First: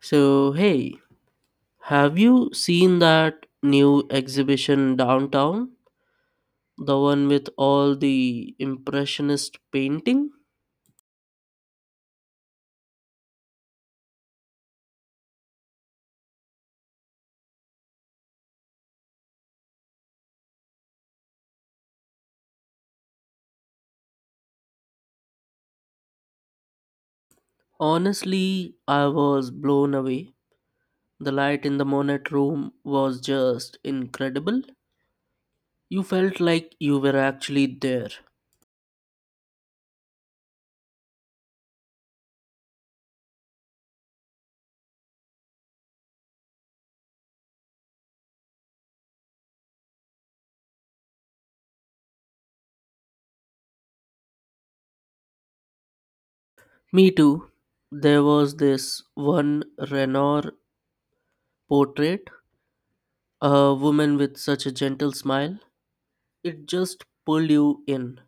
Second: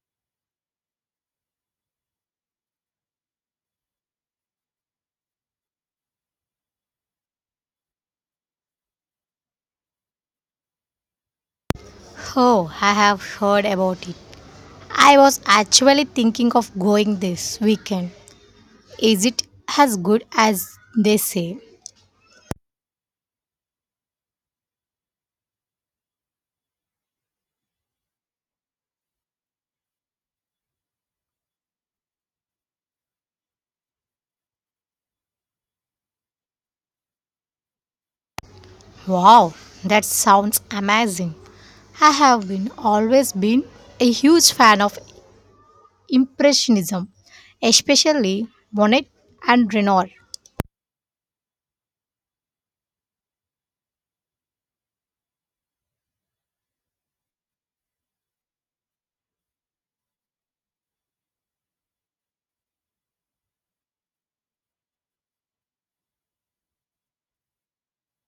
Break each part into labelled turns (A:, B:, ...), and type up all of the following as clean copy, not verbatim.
A: So, hey, have you seen that new exhibition downtown? The one with all the impressionist painting?
B: Oh, I have heard about it. I was actually thinking of going this weekend. Is it as good as they say?
A: Honestly, I was blown away. The light in the Monet room was just incredible. You felt like you were actually there.
B: Wow, that sounds amazing. I have been always been a huge fan of impressionism, especially Monet and Renoir.
A: Me too. There was this one Renoir portrait, a woman with such a gentle smile. It just pulled you in.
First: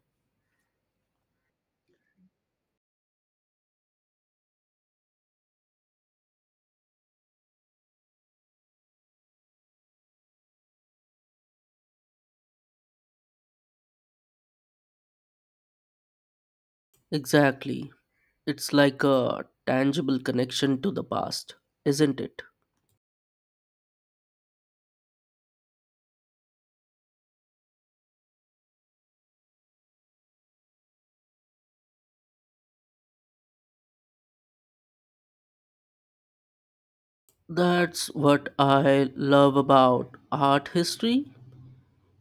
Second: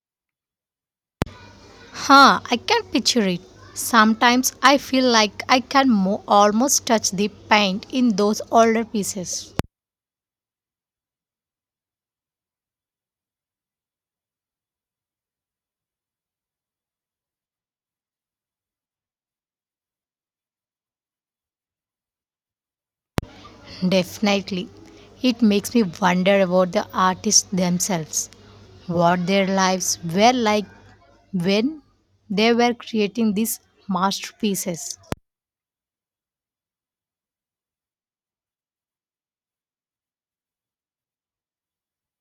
B: Huh, I can picture it. Sometimes I feel like I can almost touch the paint in those older pieces.
A: Exactly. It's like a tangible connection to the past, isn't it?
B: Definitely. It makes me wonder about the artists themselves, what their lives were like when they were creating these masterpieces.
A: That's what I love about art history.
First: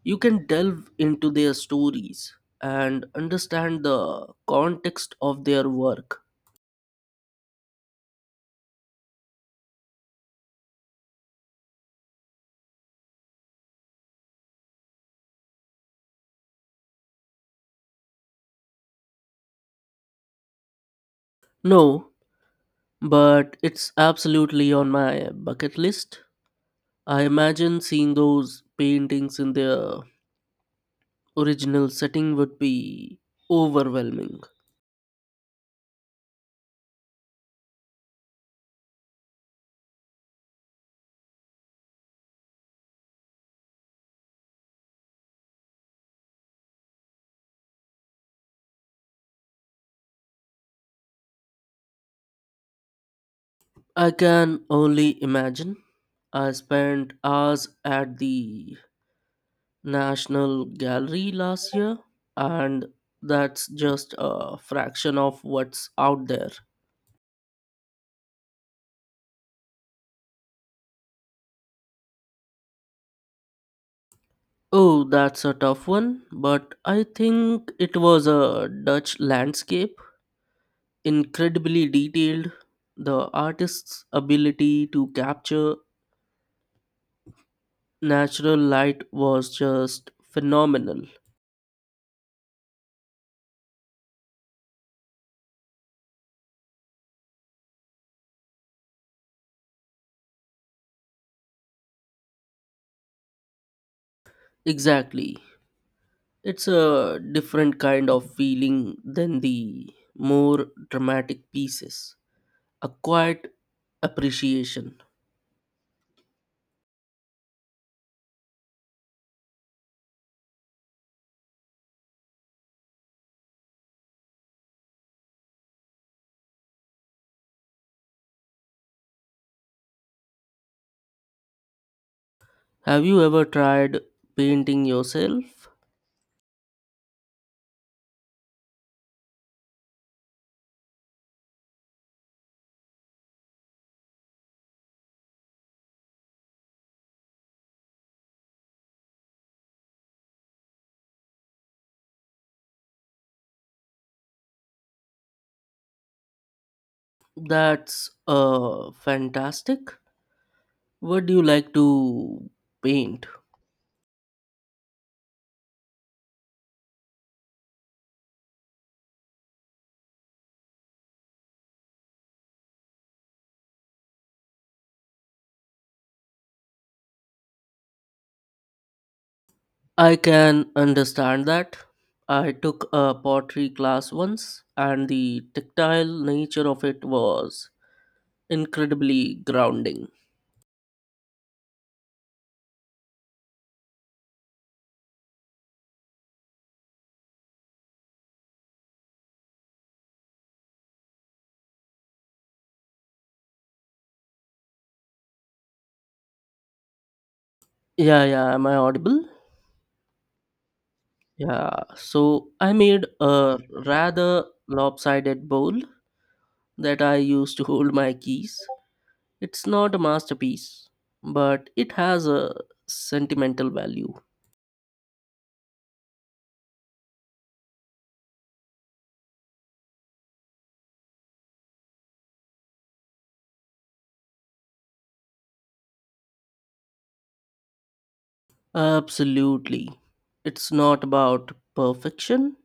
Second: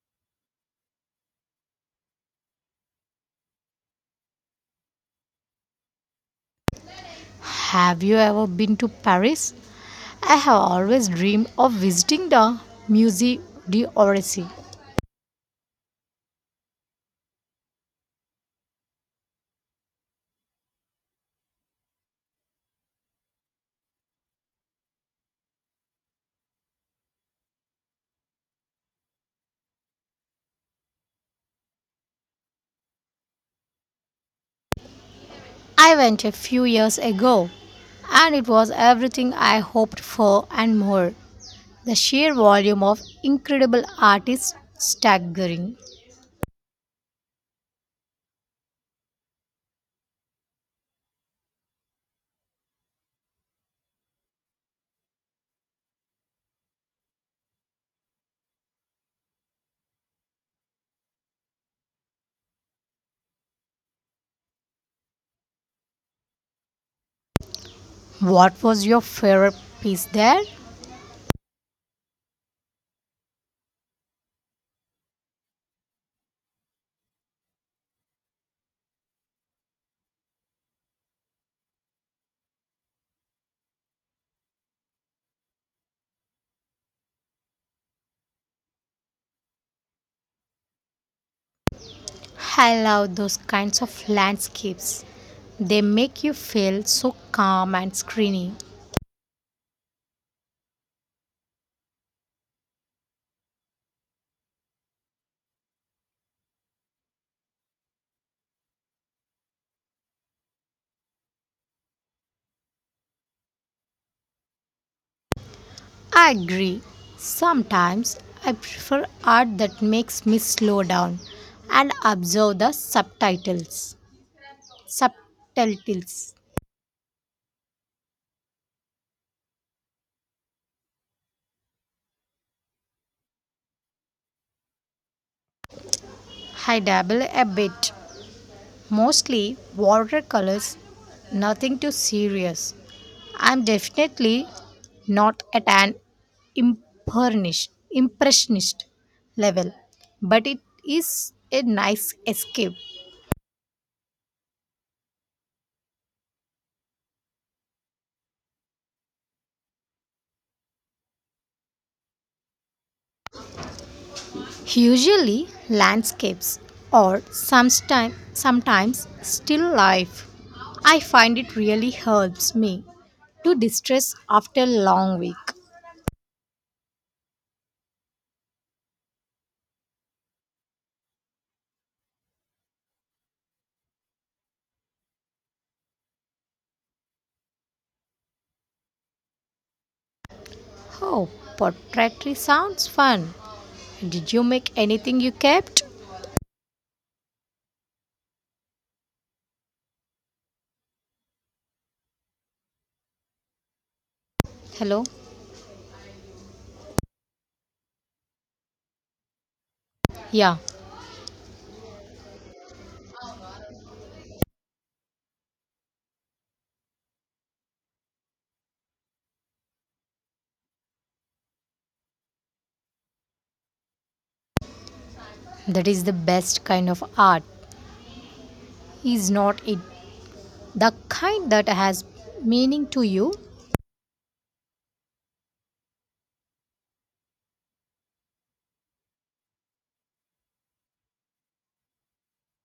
A: You can delve into their stories and understand the context of their work.
B: Have you ever been to Paris? I have always dreamed of visiting the Musée d'Orsay.
A: No, but it's absolutely on my bucket list. I imagine seeing those paintings in their original setting would be overwhelming.
B: I went a few years ago and it was everything I hoped for and more. The sheer volume of incredible art is staggering.
A: I can only imagine. I spent hours at the National Gallery last year, and that's just a fraction of what's out there.
B: What was your favorite piece there?
A: Oh, that's a tough one, but I think it was a Dutch landscape. Incredibly detailed. The artist's ability to capture natural light was just phenomenal.
B: I love those kinds of landscapes. They make you feel so calm and screeny.
A: Exactly. It's a different kind of feeling than the more dramatic pieces. A quiet appreciation.
B: I agree. Sometimes I prefer art that makes me slow down and observe the subtitles.
A: Have you ever tried painting yourself?
B: I dabble a bit, mostly watercolors, nothing too serious. I'm definitely not at an impressionist level, but it is a nice escape.
A: That's fantastic. What do you like to paint?
B: Usually landscapes or sometimes still life. I find it really helps me to distress after long week.
A: I can understand that. I took a pottery class once, and the tactile nature of it was incredibly grounding.
B: Oh, pottery sounds fun. Did you make anything you kept? Hello?
A: Yeah, am I audible?
B: Yeah,
A: Yeah, so I made a rather lopsided bowl that I use to hold my keys. It's not a masterpiece, but it has a sentimental value.
B: that is the best kind of art, is not it? The kind that has meaning to you.
A: Absolutely. It's not about perfection,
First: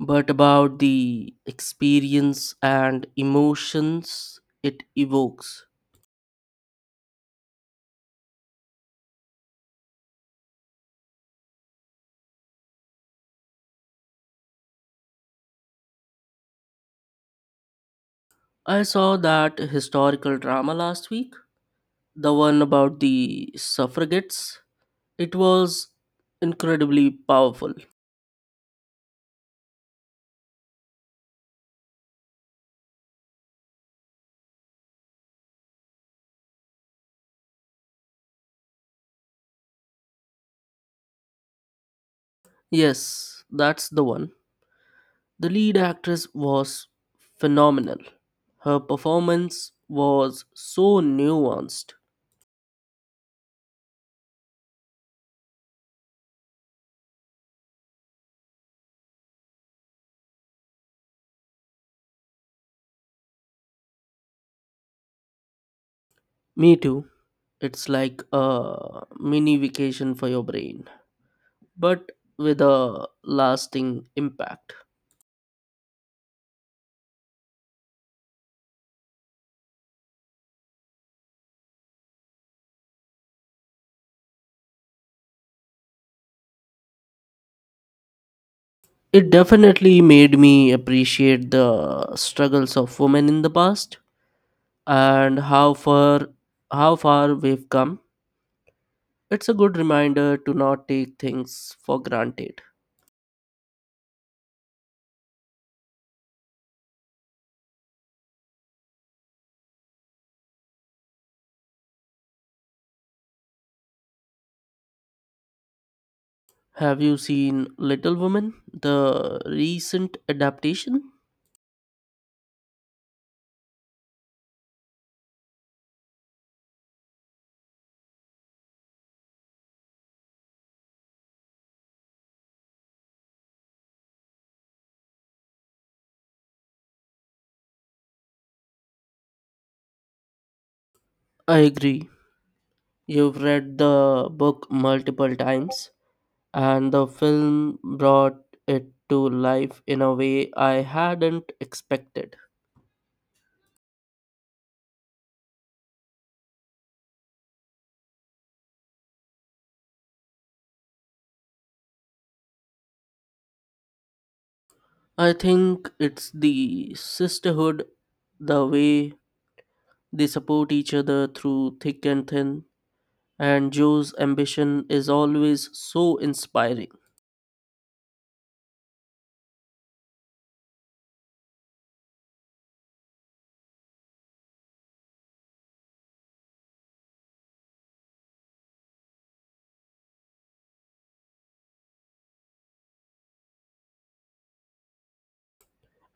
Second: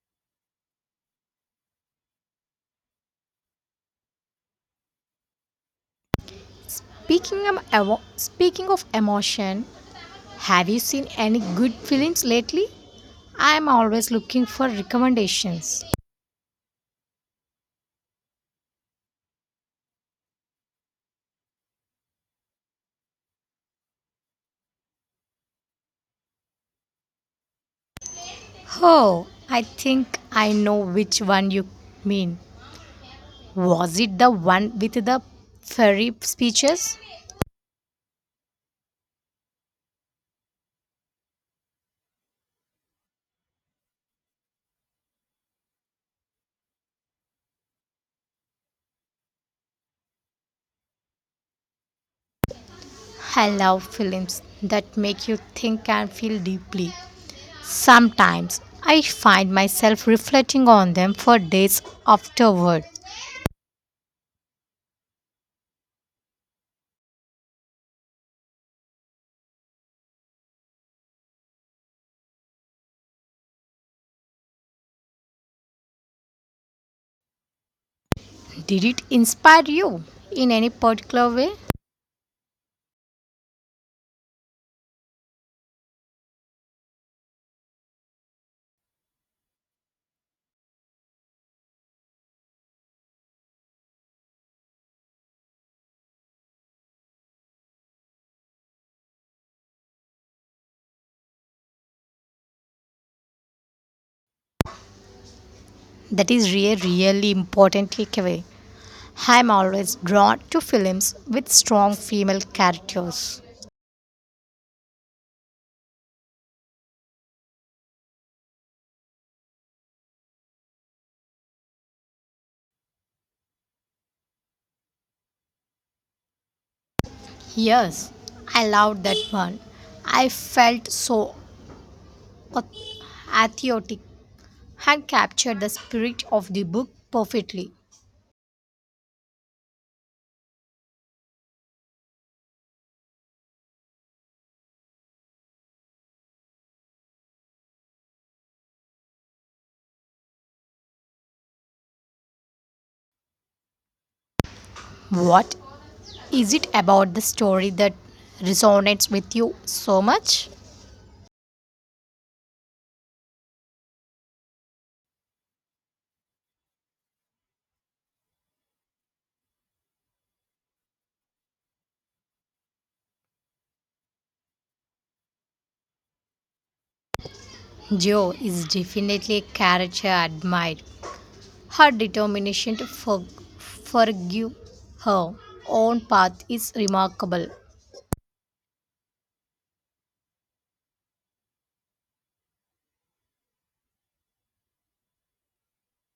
A: but about the experience and emotions it evokes.
B: Speaking of, speaking of emotion, have you seen any good films lately? I am always looking for recommendations.
A: I saw that historical drama last week, the one about the suffragettes. It was incredibly powerful.
B: Oh, I think I know which one you mean. Was it the one with the fairy speeches?
A: Yes, that's the one. The lead actress was phenomenal. Her performance was so nuanced.
B: I love films that make you think and feel deeply. Sometimes I find myself reflecting on them for days afterward.
A: Me too. It's like a mini vacation for your brain, but with a lasting impact.
B: Did it inspire you in any particular way?
A: It definitely made me appreciate the struggles of women in the past and how far we've come. It's a good reminder to not take things for granted.
B: That is really, really important takeaway. I'm always drawn to films with strong female characters.
A: Have you seen Little Women, the recent adaptation?
B: Yes, I loved that one. I felt so ath- athiotic and captured the spirit of the book perfectly.
A: I agree. You've read the book multiple times, and the film brought it to life in a way I hadn't expected.
B: What is it about the story that resonates with you so much?
A: I think it's the sisterhood, the way they support each other through thick and thin, and Joe's ambition is always so inspiring.
B: Joe is definitely a character I admired. Her determination to forgive her own path is remarkable.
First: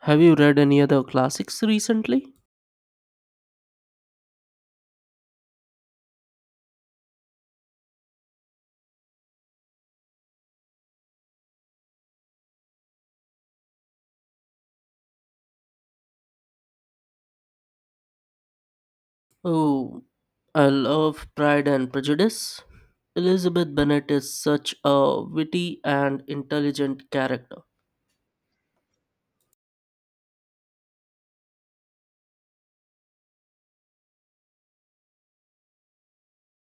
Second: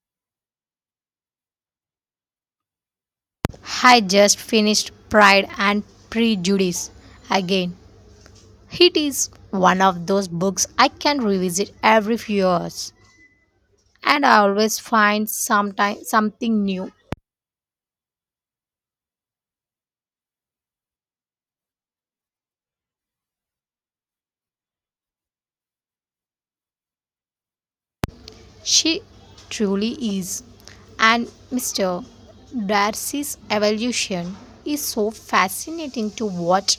A: Have you read any other classics recently?
B: I just finished Pride and Prejudice again. It is one of those books I can revisit every few years, and I always find something new.
A: Oh, I love Pride and Prejudice. Elizabeth Bennet is such a witty and intelligent character.
B: She truly is. And Mr. Darcy's evolution is so fascinating to watch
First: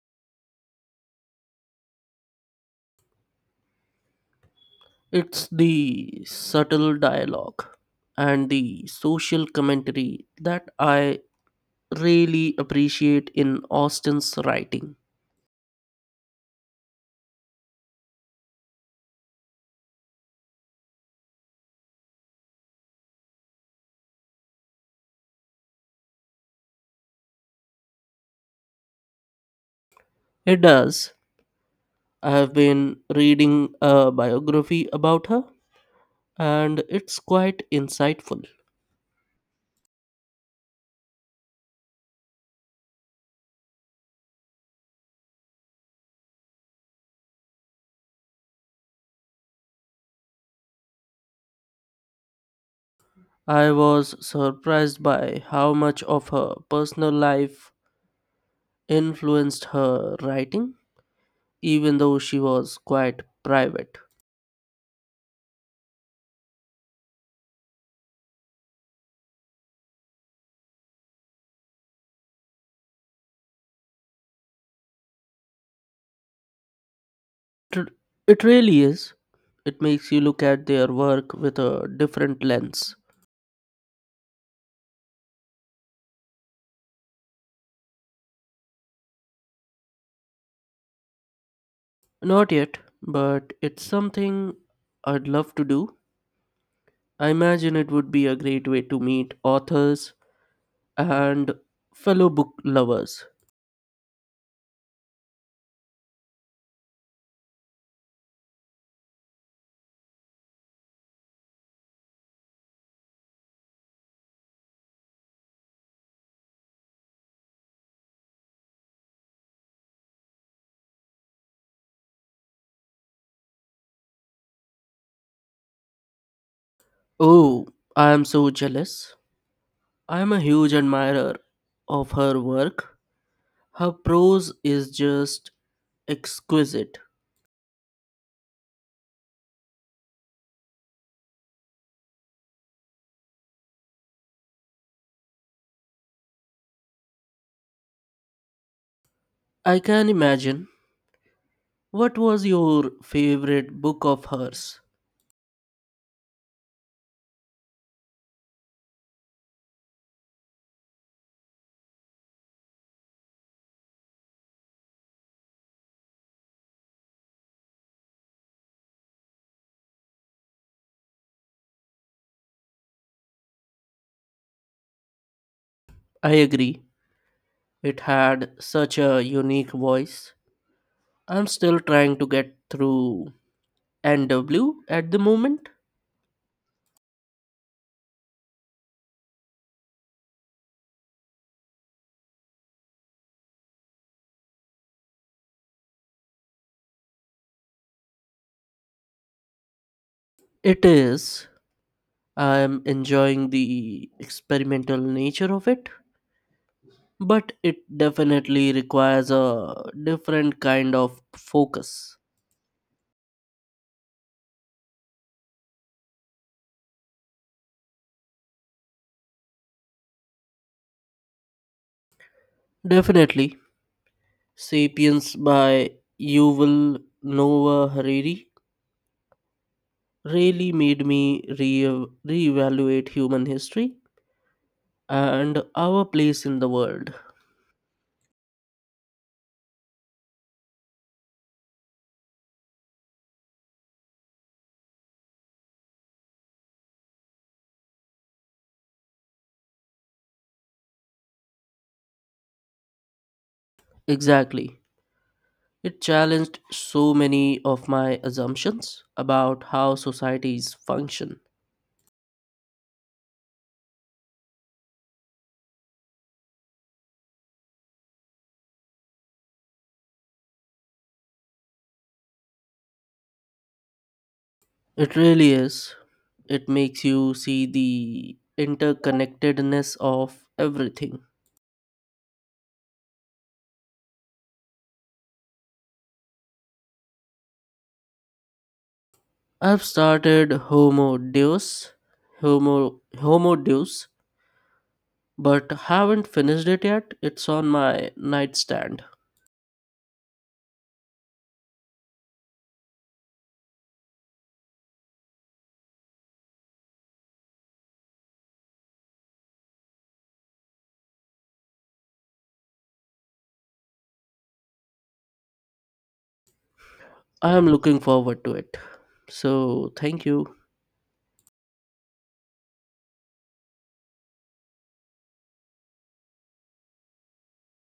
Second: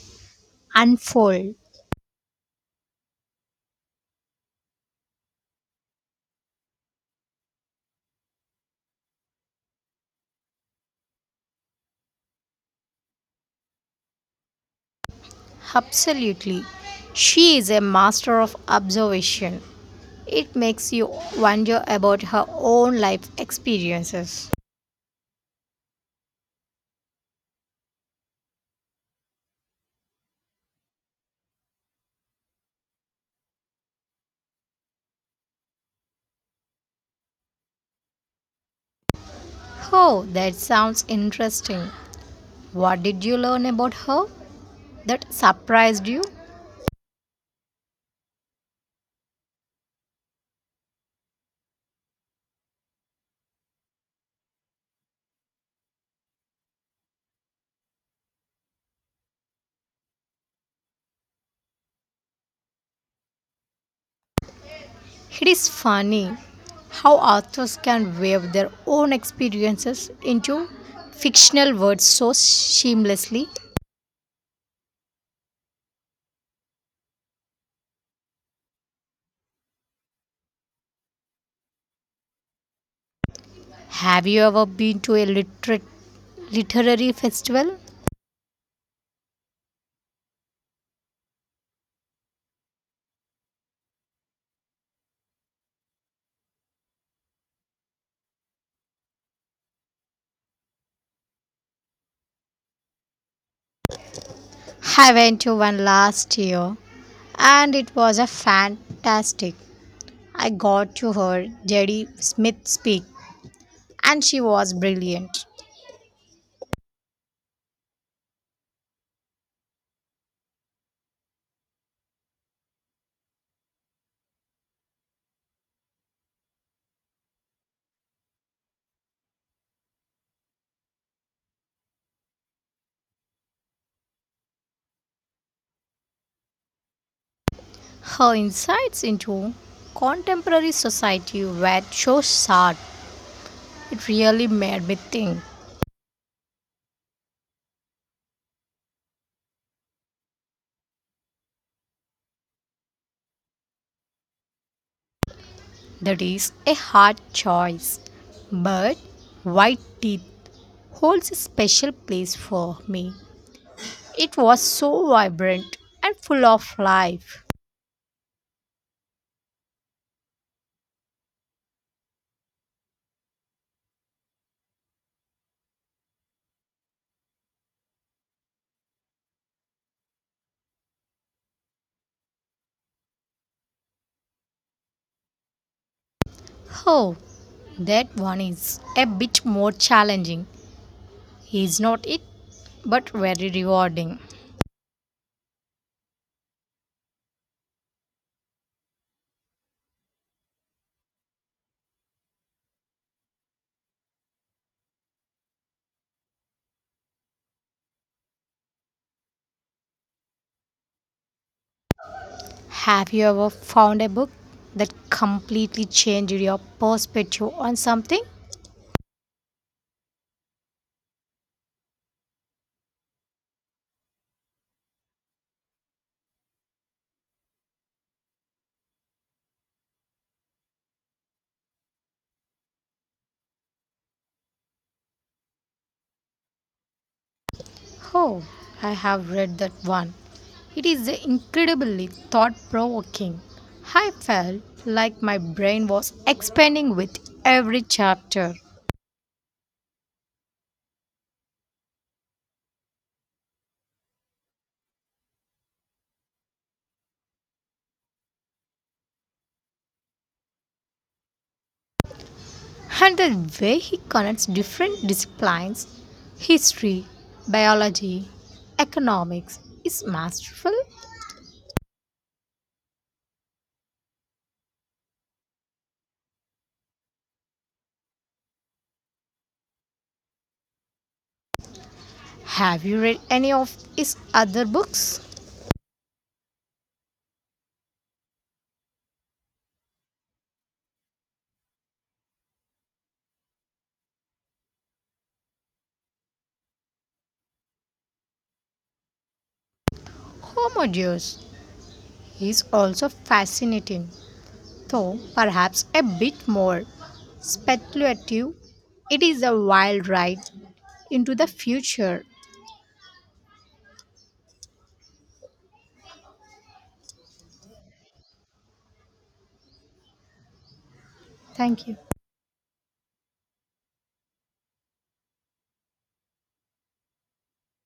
B: unfold.
A: It's the subtle dialogue and the social commentary that I really appreciate in Austen's writing.
B: Absolutely. She is a master of observation. It makes you wonder about her own life experiences.
A: It does. I have been reading a biography about her, and it's quite insightful.
B: Oh, that sounds interesting. What did you learn about her that surprised you?
A: I was surprised by how much of her personal life influenced her writing, even though she was quite private.
B: It is funny how authors can weave their own experiences into fictional words so seamlessly.
A: It, it really is. It makes you look at their work with a different lens.
B: Have you ever been to a literary festival?
A: Not yet, but it's something I'd love to do. I imagine it would be a great way to meet authors and fellow book lovers.
B: I went to one last year and it was a fantastic. I got to hear Jerry Smith speak and she was brilliant.
A: Oh, I am so jealous. I am a huge admirer of her work. Her prose is just exquisite.
B: Her insights into contemporary society were so sharp, it really made me think.
A: I can imagine. What was your favorite book of hers?
B: That is a hard choice, but White Teeth holds a special place for me. It was so vibrant and full of life.
A: I agree. It had such a unique voice. I'm still trying to get through NW at the moment.
B: Oh, that one is a bit more challenging, is not it? But very rewarding.
A: It is. I'm enjoying the experimental nature of it, but it definitely requires a different kind of focus.
B: Have you ever found a book that completely changed your perspective on something?
A: Definitely. Sapiens by Yuval Noah Hariri really made me reevaluate human history and our place in the world.
B: Oh, I have read that one. It is incredibly thought provoking. I felt like my brain was expanding with every chapter.
A: Exactly. It challenged so many of my assumptions about how societies function.
B: And the way he connects different disciplines, history, biology, economics, is masterful.
A: It really is. It makes you see the interconnectedness of everything.
B: Have you read any of his other books?
A: I've started Homo Deus, Homo Deus, but haven't finished it yet. It's on my nightstand.
B: Oh my dear, is also fascinating, though perhaps a bit more speculative. It is a wild ride into the future.
A: I am looking forward to it. So, thank you.
B: Thank you.